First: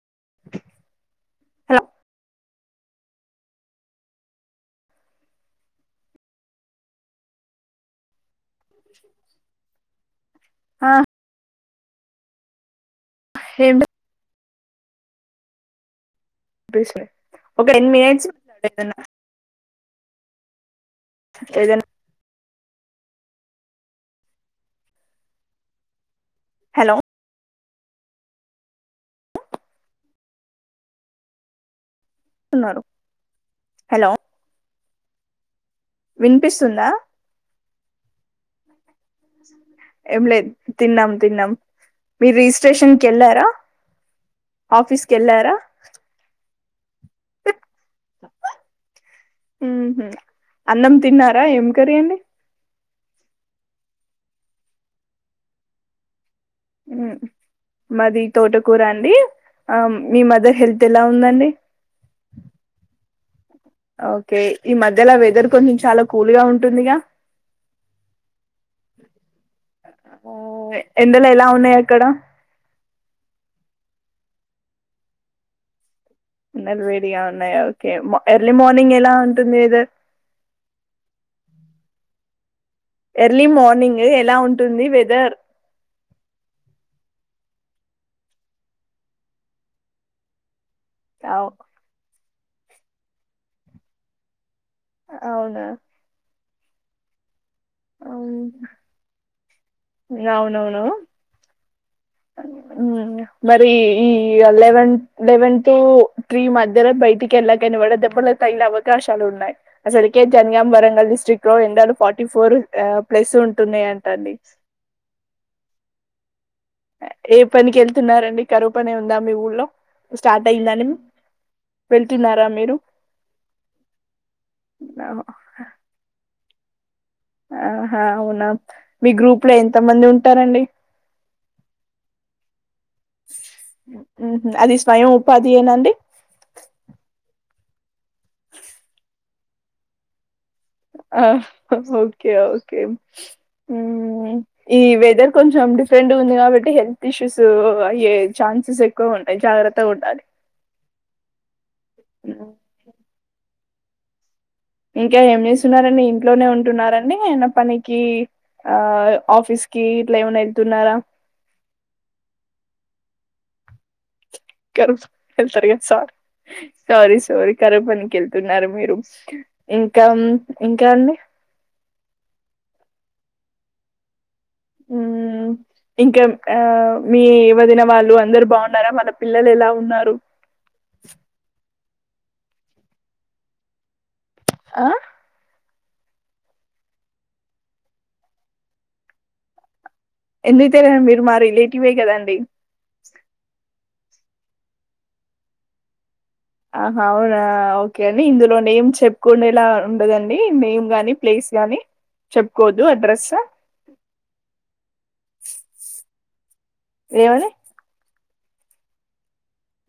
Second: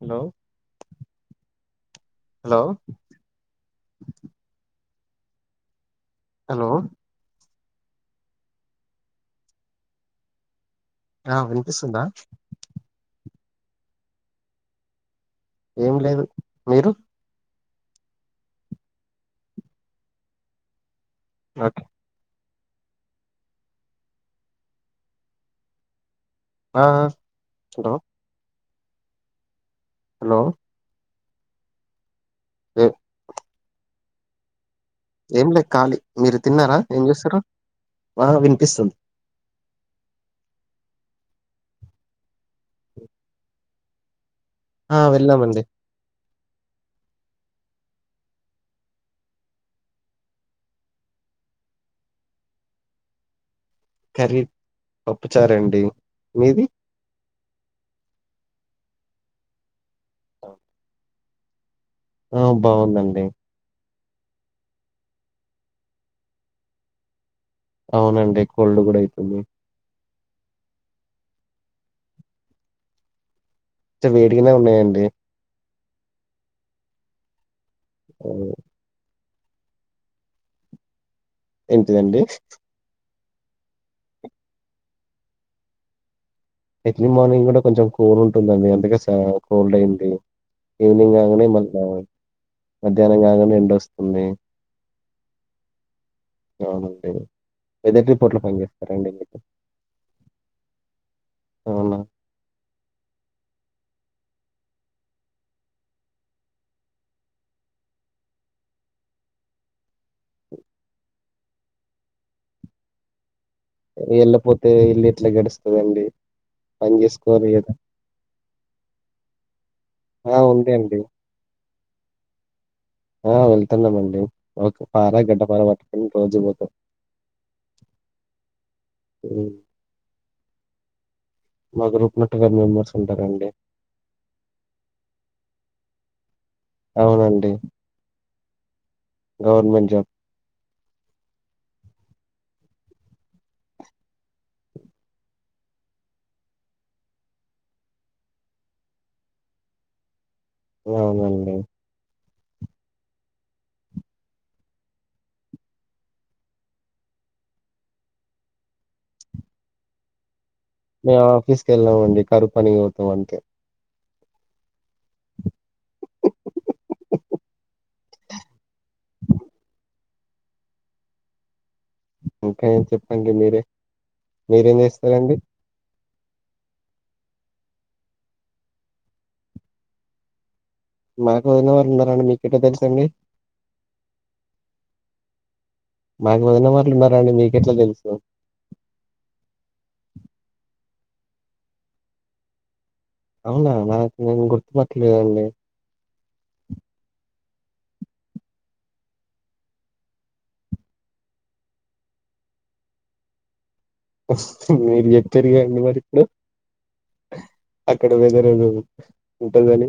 Hello hello hello hello ఆ ఉ సుందా ఏ ఏమి లేదు మీరు బజే ఒక ఎన్ మినిట్స్ అడేదన్న ఓకే ఏదనా ఆ హలో హలో హలో న్నారు ఏ- హలో ఏం లే ఖాళీ మీరు తిన్నారా వినిపిస్తుందా ఏం జేస్సరు వినిపిస్తుంది ఏం లేదు తిన్నాం తిన్నాం మీరు రిజిస్ట్రేషన్కి వెళ్ళారా ఆ ఆఫీస్కిళ్ళార వెళ్ళామండి ఊహు అన్నం తిన్నారా ఏం కర్రీయంండి కర్రీ పప్పుచారంండి ఉ మది తోటకూర అండి ఆ మీ మదర్ హెల్త్ ఎలా ఉందండి ఆ బాగుందండి ఓకే ఈ మధ్యలో వెదర్ కొంచెం చాలా కూల్ గా ఉంటుందిగా అవునండి కోల్డ్ కూడా అయితుంది ఆ ఎండలు ఎలా ఉన్నాయి అక్కడ తె వేడిగానే ఉన్నాయండి న్నలు వేడిగా ఉన్నాయా కే మొ ఆ, ఎర్లీ మార్నింగ్ ఎలా ఉన్ టుందీదే ఏంటిదండి ఎర్లీ మార్నింగు ఎలా ఉంటుంది వెదర్ ఎర్లీ మార్నింగ్ కూడా కొంచెం కూల్ ఉంటుందండి అందుకే స కోల్డ్ అయ్యింది ఈవనింగ్ కాంగానే అవు మళ్ళ మధ్యాహ్నం కాంగానే ఎండొస్తుంది అవునా ఏం అనిపీదు వెదర్ రిపోర్ట్ లో పనిచేస్తారా అండి మీరు నవునవును అవునా మరి ఈ అ లెవెన్ లెవెన్త్ త్రీ మధ్యలో బయటికెళ్ళకండి వడ దెబ్బల తగిలే అవకాశాలు ఉన్నాయి అసలుకే జన్గాం వరంగల్ డిస్ట్రైక్ట్ లో ఎండలు ఫార్టీ ఫోర్ ఆ ప్లస్ ఉ వెళ్ళపోతే ఇల్లెట్లా గడుస్తుదండి ఏ పనికి వెళ్తున్నారండి కరువుపనే ఉందా మీ ఊళ్ళో ఆ స్టార్ట్ ఉంది అయిందాని అండి వెళ్తున్నారా మీరు ఆ వెళ్తున్నామండి ఒక పార గడ్డపార పట్టుకుని రోజు పోతాం ఆహా అవునా మీ గ్రూప్ హ్మ్. లో ఎంత మంది ఉంటారండి మా గ్రూప్ లో ట్వెల్వ్ మెంబర్స్ ఉంటారండి ఊహూ అది స్వయం ఉపాధి యేనా అండి అవునండి గవర్నమెంట్ జాబ్ ఆ ఓకే ఓకే హ్మ్ ఈ వెదర్ కొంచెం డిఫరెంట్గా ఉంది కాబట్టి హెల్త్ ఇష్యూస్ అయ్యే ఛాన్సెస్ ఎక్కువ ఉంటాయి జాగ్రత్తగా ఉండాలి అవునండి ఇంకా ఏం చేస్తున్నారండి ఇంట్లోనే ఉంటున్నారండి ఏమైనా పనికి ఆ ఆఫీస్ కి ఇట్లా ఏమనా మేము ఆఫీస్కి వెళ్ళం అండి కరువు పనికి తం అంతే కరువుపని వెళ్తారు కదా సార సారీ సారీ కరువుపనికి వెళ్తున్నారు మీరు ఇంక ఇంకా అండి ఇంకా ఏం చెప్పండి మీరే మీరేం చేస్తారండి హ్మ్. ఇంకా ఆ మీ వదిన వాళ్ళు అందరు బాగున్నారా మన పిల్లలు ఎలా ఉన్నారు మనకు వదిన వా ఎన్నార మీకుట తెలుసండి ఆ మాకు వదిన వార్లు ఉన్నారాని మీకెట్లా తెలుసు ఎందుకు తెల్వదు మీరు మా రిలేటివ్ కదండి అవునా నాకు నేను గుర్తుపట్టలేదండి ఆ అవునా ఓకే అండి ఇందులో నేమ్ చెప్పుకుండేలా ఉండదండి నేమ్ గాని ప్లేస్ గాని చెప్పుకోదు అడ్రస్ మీరు చెప్తారు గా అండి మరి హ ఏమని వేదర [inaudible]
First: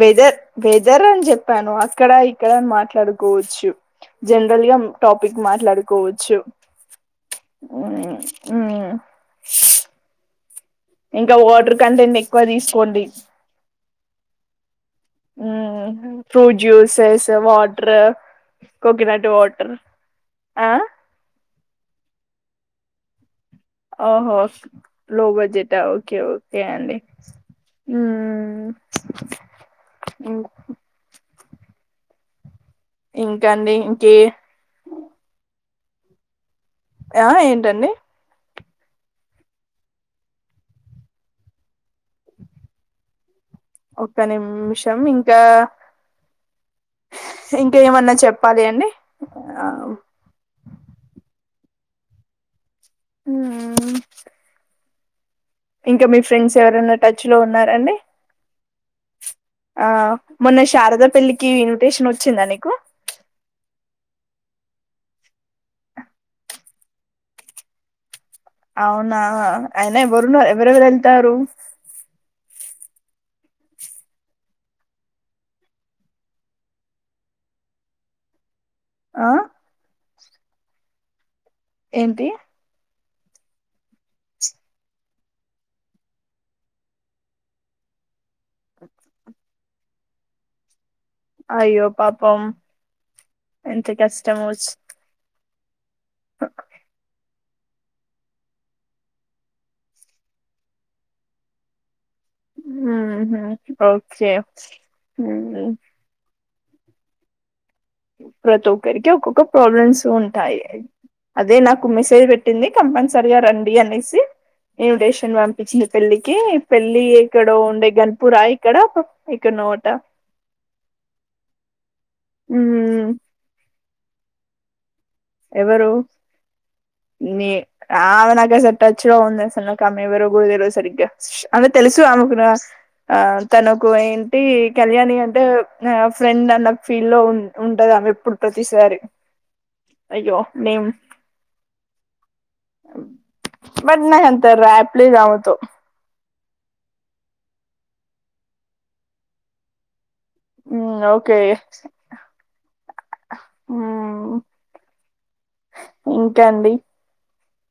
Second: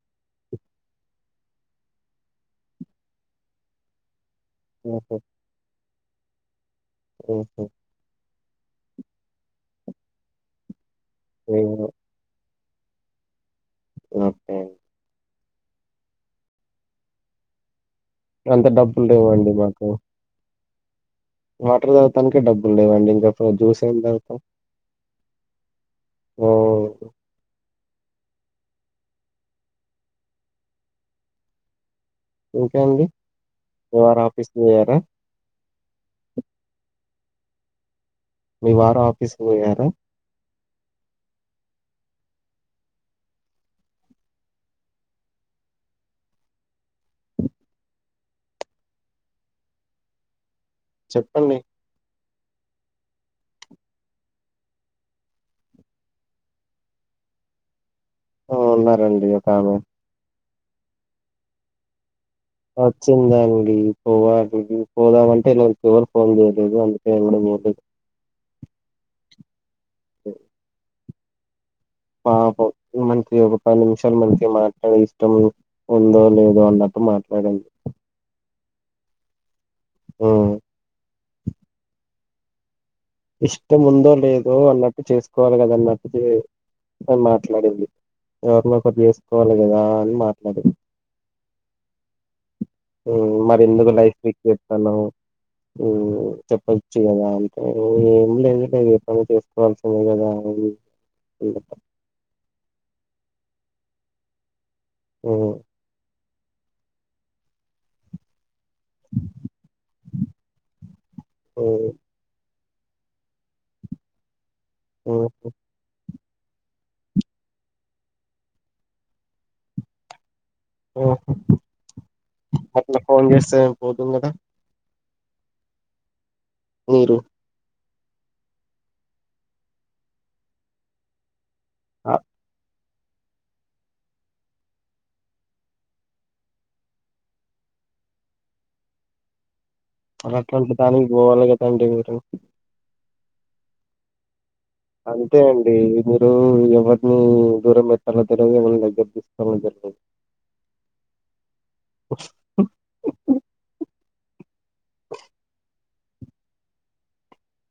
వెేదర్ వేదర్ అం చెప్ చెప్పాను అక్కడ ఇక్కడ అని మాట్లాడుకోవచ్చు జనరల్ గా ఆ! టాపిక్ మాట్లాడు కోవచ్చు ఓహో! ఉమ్ ఆ ఇంకా వాటర్ ఏమో కంటెంట్ ఎక్కువ తీసు పోండి ఓకే ఫ్రూట్ జ్యూసెస్ వా వాట అంత డబ్బులు కోకనట్ లేవండి వాటర్ మాకు. ఆ వాటర్ తాగడానికి డబ్బులు లేవండి ఇంకా ఇప్పుడు జ్యూస్ ఏం ఓహో తాగుతాం. లో బజెట్ ఓకే ఓకే ఓహ్! అండి హ్మ్ ఇంకా అండి ఇంకా అండి మీ ఇంకే వారు ఆఫీస్ కి పోయారా ఆ ఏంటండి మీ వార ఆఫీసుకి పోయారా ఒక నిమిషం ఇంకా ఇంకా ఏమన్నా చెప్పాలి అండి ఆ చెప్పండి ఆ ఇంకా మీ ఫ్రెండ్స్ ఎవరైన్నా టచ్ లో ఉన్నారండి ఉన్నారండి ఒకామె. ఆ మొన్న శారదా పెళ్లికి ఇన్విటేషన్ వచ్చ వచ్చిందాండి పోవాలి పోదామంటే నాకు ఎవరు ఫోన్ చేయలేదు అందుకే నేను కూడా పోలేదు అవునా అయినా ఎవరు ఉనారు ఎవరెవ తరూ పాపం మనకి ఒక పది నిమిషాలు మనకి మాట్లాడే ఇష్టం ఉందో లేదో అన్నట్టు మాట్లాడింద్ ఆ ఓ ఏంటి ఇష్టం ఉందో లేదో అన్నట్టు చేసుకోవాలి కదన్నట్టు మాట్లాడింది ఎవరినో ఒకరిని చేసుకోవాలి కదా అ మాట్లాడింది అయ్యో పాపం మరి ఎంత ఎందుకు లైఫ్ కష్టం వీక్ వచ్ చెస్తాన్నవ్ చెప్పద్ చేయదామ్ ఇందులే ఎందుంటే అది పని చేసుకోవాల్సిందె కదా అ ఓకే ఉమ్, మ్ ప్రతి ఒక్కరికి ఒక్కొక్క ప్రాబ్లమ్స్ ఉంటాయి అదే నాకు ఉమ్, మెసేజ్ పెట్ ఇంది కంపల్సరిగా రండి అనేసి ఉమ్, ఇన్విటేషన్ పంపించింది పెళ్లిక్ కీ పెళ్ళి ఇక్కడ ఉండే గన్పూరా ఇక్కడ ఎక్కడ నోట ఓహొ అట్లా మ్మ్ ఫోన్ చేస్తే పోతుంది కదా ఎవరూ మీరు నే ఆమె నాక్ అసల్ టచ్ లో ఉంద అసల్ నాకామె ఎవరో గుడ తెల్వద్ సరిగ్గ అమె తెలిసు అ- ఆమకు నా ఆ తనకు ఏంటి కళ్యాణి అంటే ఫ్రెండ్ అన్న ఫీల్ లో ఉ ఉంటదామె ఎప్పుడు ప్రతిసారి అలా అయ్యో అట్లాంటి నేమ్ దానికి పోవాలి కదాండి మీరు బట్ నగంత్ రాప్లీ రావ తొ ఇప్పుడూ ఎవరినీ దూరం పెట్టాలో తెల్వదు ఎవరిని దగ్గర తీసుకోల తెల్వద్ ఓకే ఇంక అండి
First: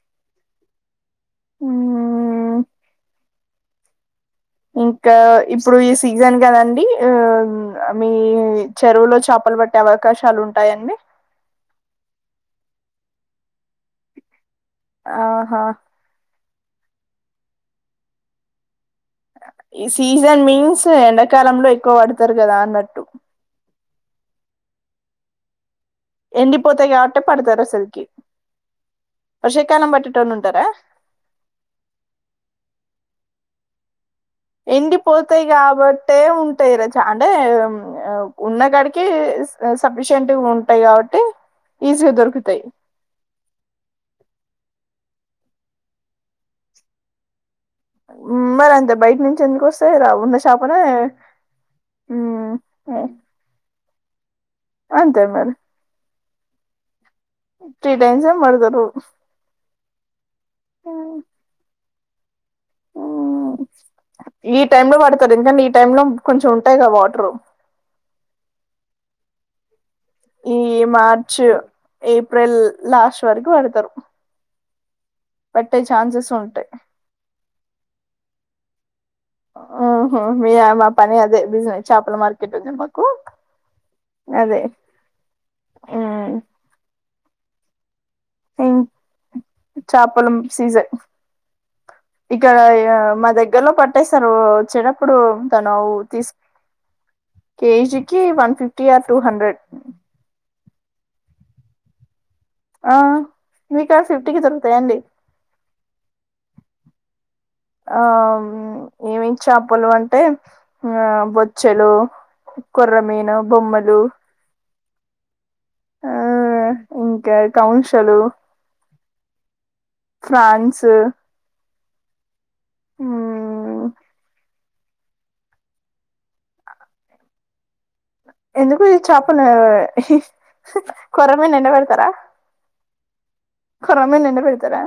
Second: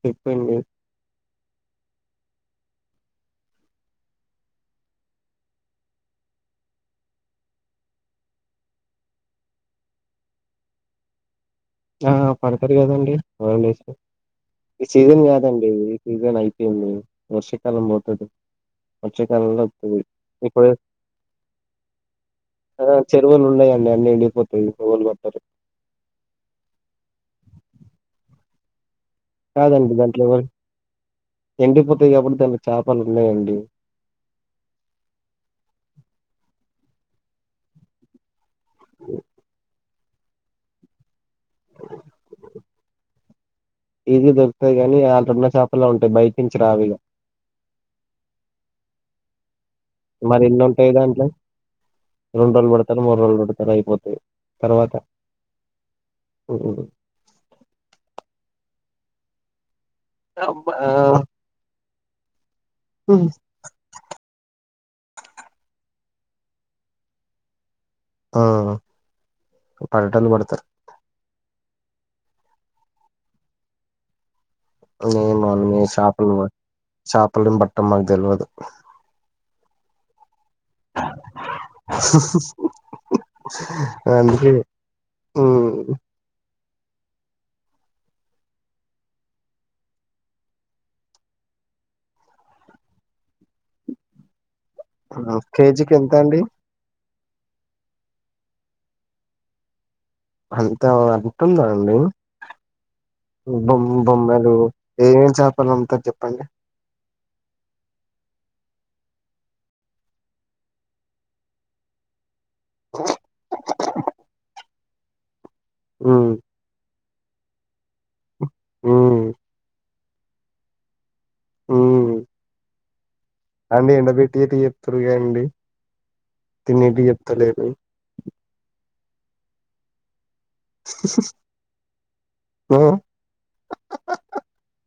చెప్పండి మ్ ఇంకా ఇప్పుడు ఈ సీజన్ కదండి మీ చెరువులో చాపల్ పట్టే అవకాశాలు ఉంటాయంండి ఆ పడతారు గదండి వలలేస్ ఈ సీజన్ ఆహా! కాదండి ఈ సీజన్ అయి ఏమోనా వర్షాకాలం పోతాది ఈ సీజన్ మీన్స్ ఎండాకాలంలో ఎక్కువ పడతారు కదా అన్నట్టు ఇంట్లో వాళ్లు కొట్టారు ఎండిపోతాయి కాబట్టే పడతారు అసలుకి కాదండి దాంట్లో ఎండిపోతాయి కాబట్టి దాంట్లో చేపలు ఉన్నాయండి ఎండిపోతాయి కాబట్టే ఉంటాయి రచ అంటే [unintelligible] ఉన్న కాడికి స స సఫిషియెంట్‌గా ఉంటాయి కాబట్టి ఈజీగా దొరుకుతాయి కానీ అల్ కణ చేపల్లో ఉంటాయి బయట్నుంచి రావిగా ఉమ్ మరి అంతే బయట నుంచి ఎందుకు వస్త మరి ఎన్ని ఉంటాయి దాంట్లో రెండు రోజులు పడతారు మూడు రోజులు పడతారు అయిపోత అంతే మరి ఓ త్రీ టైమ్స్ ఏమో పడతారు టబ్ ఆ ఉమ్ ఏ టైమ్ లో పడతారు ఎందుకంటే ఈ టైంలో కొంచెం ఉంటాయి కదా వాటర్ ఆ పడేటోళ్ళు పడతారు ఈ మార్చు ఏప్రిల్ లాస్ట్ వరకు పడతారు మేము పట్టే మి ఛాన్సెస్ షాపులు ఉంటాయి షాపులం బట్టం మాకు తెలియదు ఆ మీ మా పని అదే బిజినెస్ చేపల మార్కెట్ ఉంది మాకు అందుకే అదే మ్ ఉం ఇం చేపలం సీజన్ ఇక్కడ మా దగ్గరలో పట్టేస్తారు వచ్చేదప్పుడు తను కేజీకి ఎంత తీస అండి కేజీకి one fifty or two hundred అంతే అంటుందా అండి ఆ బొమ్ మీకాడ ఫిఫ్టీకి బొమ్మలు దొరుకుతాయండి ఏం ఏం చేపలు వండుతారు చెప్పండి ఆ ఎమ్ ఎమ్ చేపలు అంటే ఆ బొచ్చలు కొరెమినా బొమ్మలు ఆ ఉమ్ ఇంకా కౌంషలు ఉమ్ ఫ్రాన్స్ అ మ్మ్ అంటీ అంట పెీటి తరుగా అండి తినేటి చెప్పుతలెరు చపలే కొరమీను ఎండ్బడతారా ఆ కోరమేను ఎండ పెడతారా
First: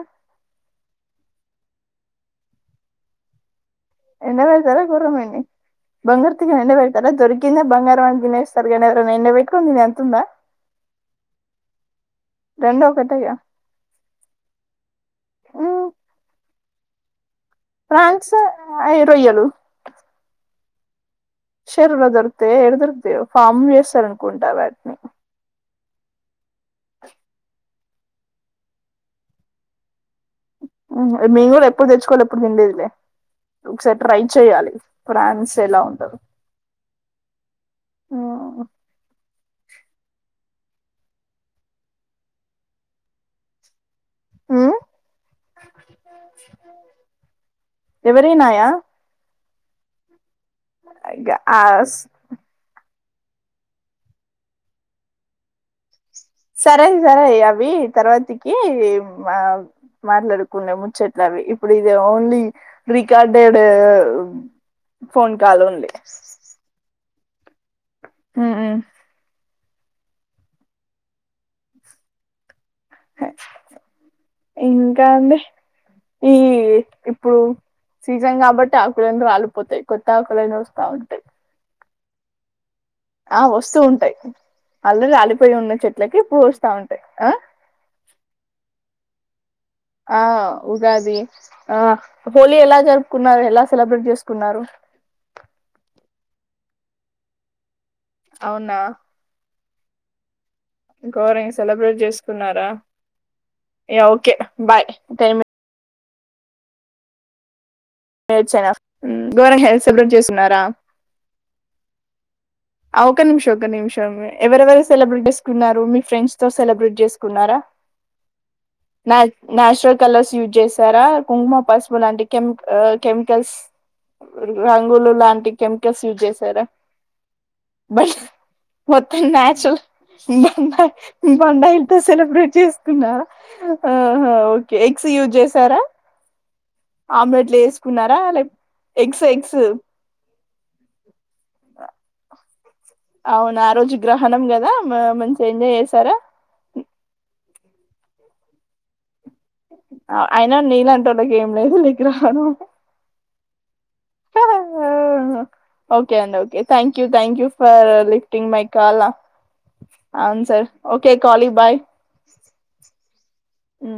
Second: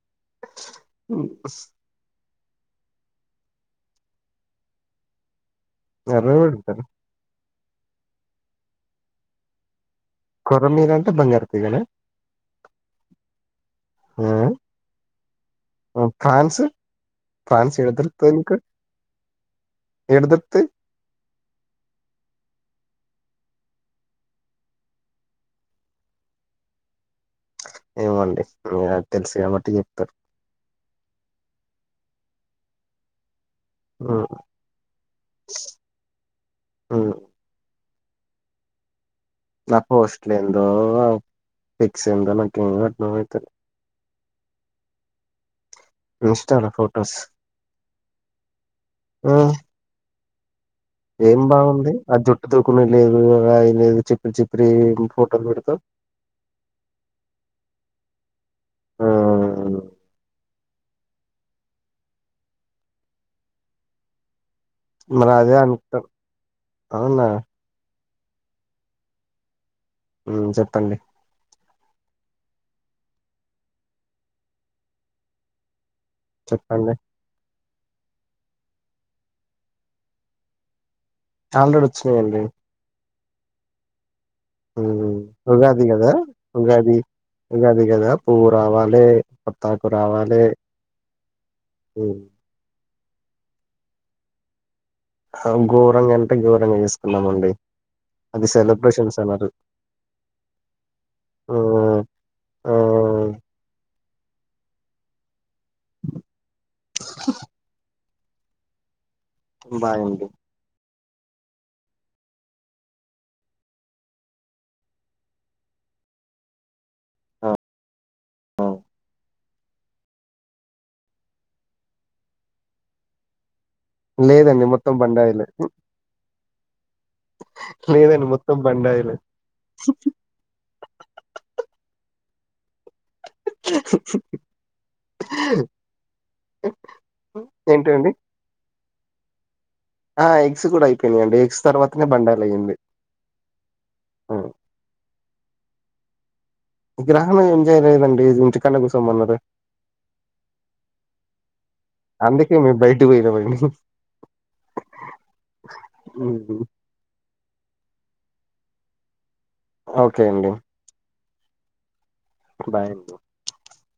ఎన్న వయసారా గురమణి ఎర్ర బంగర్తిగా ఎండ పెడతారు పెడతారా దొరికి ఇంద బంగారుారంంది తినేస్తారు కానీ ఎండా బెట్టుకొని అ కొర మీనుఅంటే బంగారుతీగా నా రెండు ఒకటేగా మ్మ్ ఫ్రాన్స్ ఫ్రాన్స్ యెడ దొరుకుతాయి మీకు అయి రొయ్యలు యెడ దొరుకుతాయి చెరువు లో దొరుకుతాయి యెడ దొరుకుతాయి ఫామ్ లో వేస్తరూఅనుకుంటా వాట్ని అ [unintelligible] ఏమండి మీ తెలుసు కాబట్టి చెప్ప్పారు మేము కూడా ఎప్పుడు తెచ్చుకోవాలి ఎప్పుడు తినలేదు లే ఒకసారి ట్రై ఉమ్ చెయ్యాలి ఫ్రాన్స్ ఎలా ఉంటదు ఉమ్. ఆ నా పోస్ట్లీందో ఫిక్స్ందో నాకేం అర్థమైతలేదు ఆ ఇన్స్ట లో ఫోటోస్ ఎవరినాయా ఇగ ఏం ఆ బాగుంది ఆ జుట్టు తూకునే లేదు అ చిప్పిన చిప్ప్రి ఫోటోలు పెడతాం సరే సరే అవి తర్వాతికి ఆ మ్మ్ మాట్లాడుకున్నా ముచ్చట్ ఇప్పుడు ఇది ఓన్లీ రికార్టెడ్ మరి అదే అనుకుాం అవునా [inaudible] ఆ ఉ చెప్పండి ఇంకా అండి ఈ చెప్పండి ఇప్పుడు సీజన్ కాబట్టి ఆకులందు ఆాలిపోతాయి కొత్త ఆకులన్న వస్తా ఉంటాయి ఆల్రెడీ వచ్చినాయండి ఆ వస్తూ ఉంటాయి ఆల్రెడీ రాలిపోయి ఉన్న ఉగాది కదా చెట్లకి ఇప్పుడు వస్తా ఉగాది ఉంటాయి ఆ ఉగాది కదా పూ రావాలే కొత్తాకు ఆ రావాలే ఉగాది ఆ హోలీ ఎలా జరు కున్నారు ఎలా సెలబ్రేట్ చేసుకున్నారు ఘోరంగా అంటే ఘోరంగా చేసుకున్నామండి అది అవునా సెలబ్రేషన్స్ అనరు ఘోరంగా సెలబ్రేట్ చేసుకున్నారా మ్మ్ యా ఓకే బాయ్ టైం ఏచ్చనా ఉమ్ గఘోర హెల్ సెలబ్రేట్ బాయండి చేస్తున్నారా ఆ ఒక నిమిషం ఒక నిమిషం ఎవరెవరు సెలబ్రేట్ చేసుకున్నారు మీ ఫ్రెండ్స్ తో సెలబ్రేట్ చేసుకున్నారా మ్యా నాచురల్ కలర్స్ యూజ్ చేసారా కుంకుమ పసుపుల్లాంటి కెమ్ ఆ కెమికల్స్ లేదండి మొత్తం రంగులు బండాయిలే లాంటి కెమికల్స్ యూజ్ చేసారా బట్ లేదండి మొత్తం బండాయిలే మొత్తం నాచురల్ బ బం బండాయి త సెలబ్రేట్ చేసుకున్నారా ఉహు ఓకే ఎక్స్ యూస్ చేసారా ఆమ్ లే ఏంటండి ఏసుకున్నారా లేక్ ఎగ్స్ ఎగ్స్ ఆ ఎగ్స్ కూడా అయిపోయినాయండి ఎగ్స్ తర్వాతనే బండాయిల్ అయ్యంది అవును ఆ రోజు గ్రహణం కదా మంచి ఏంజ చేసారా గ్రహం ఏం చేయలేదండి ఇంటి కళ కోసంమన్నారు అయినా నీళ్ళ అంట వాళ్కి ఏం అందుకే మేము బయటకు పోయినామండి ఒకే అండిఓకేయాం ఫ లిఫ్టింగ్ మై కాల ఓకే అవును సార్ ఒకే కాలబాయ బయడి అ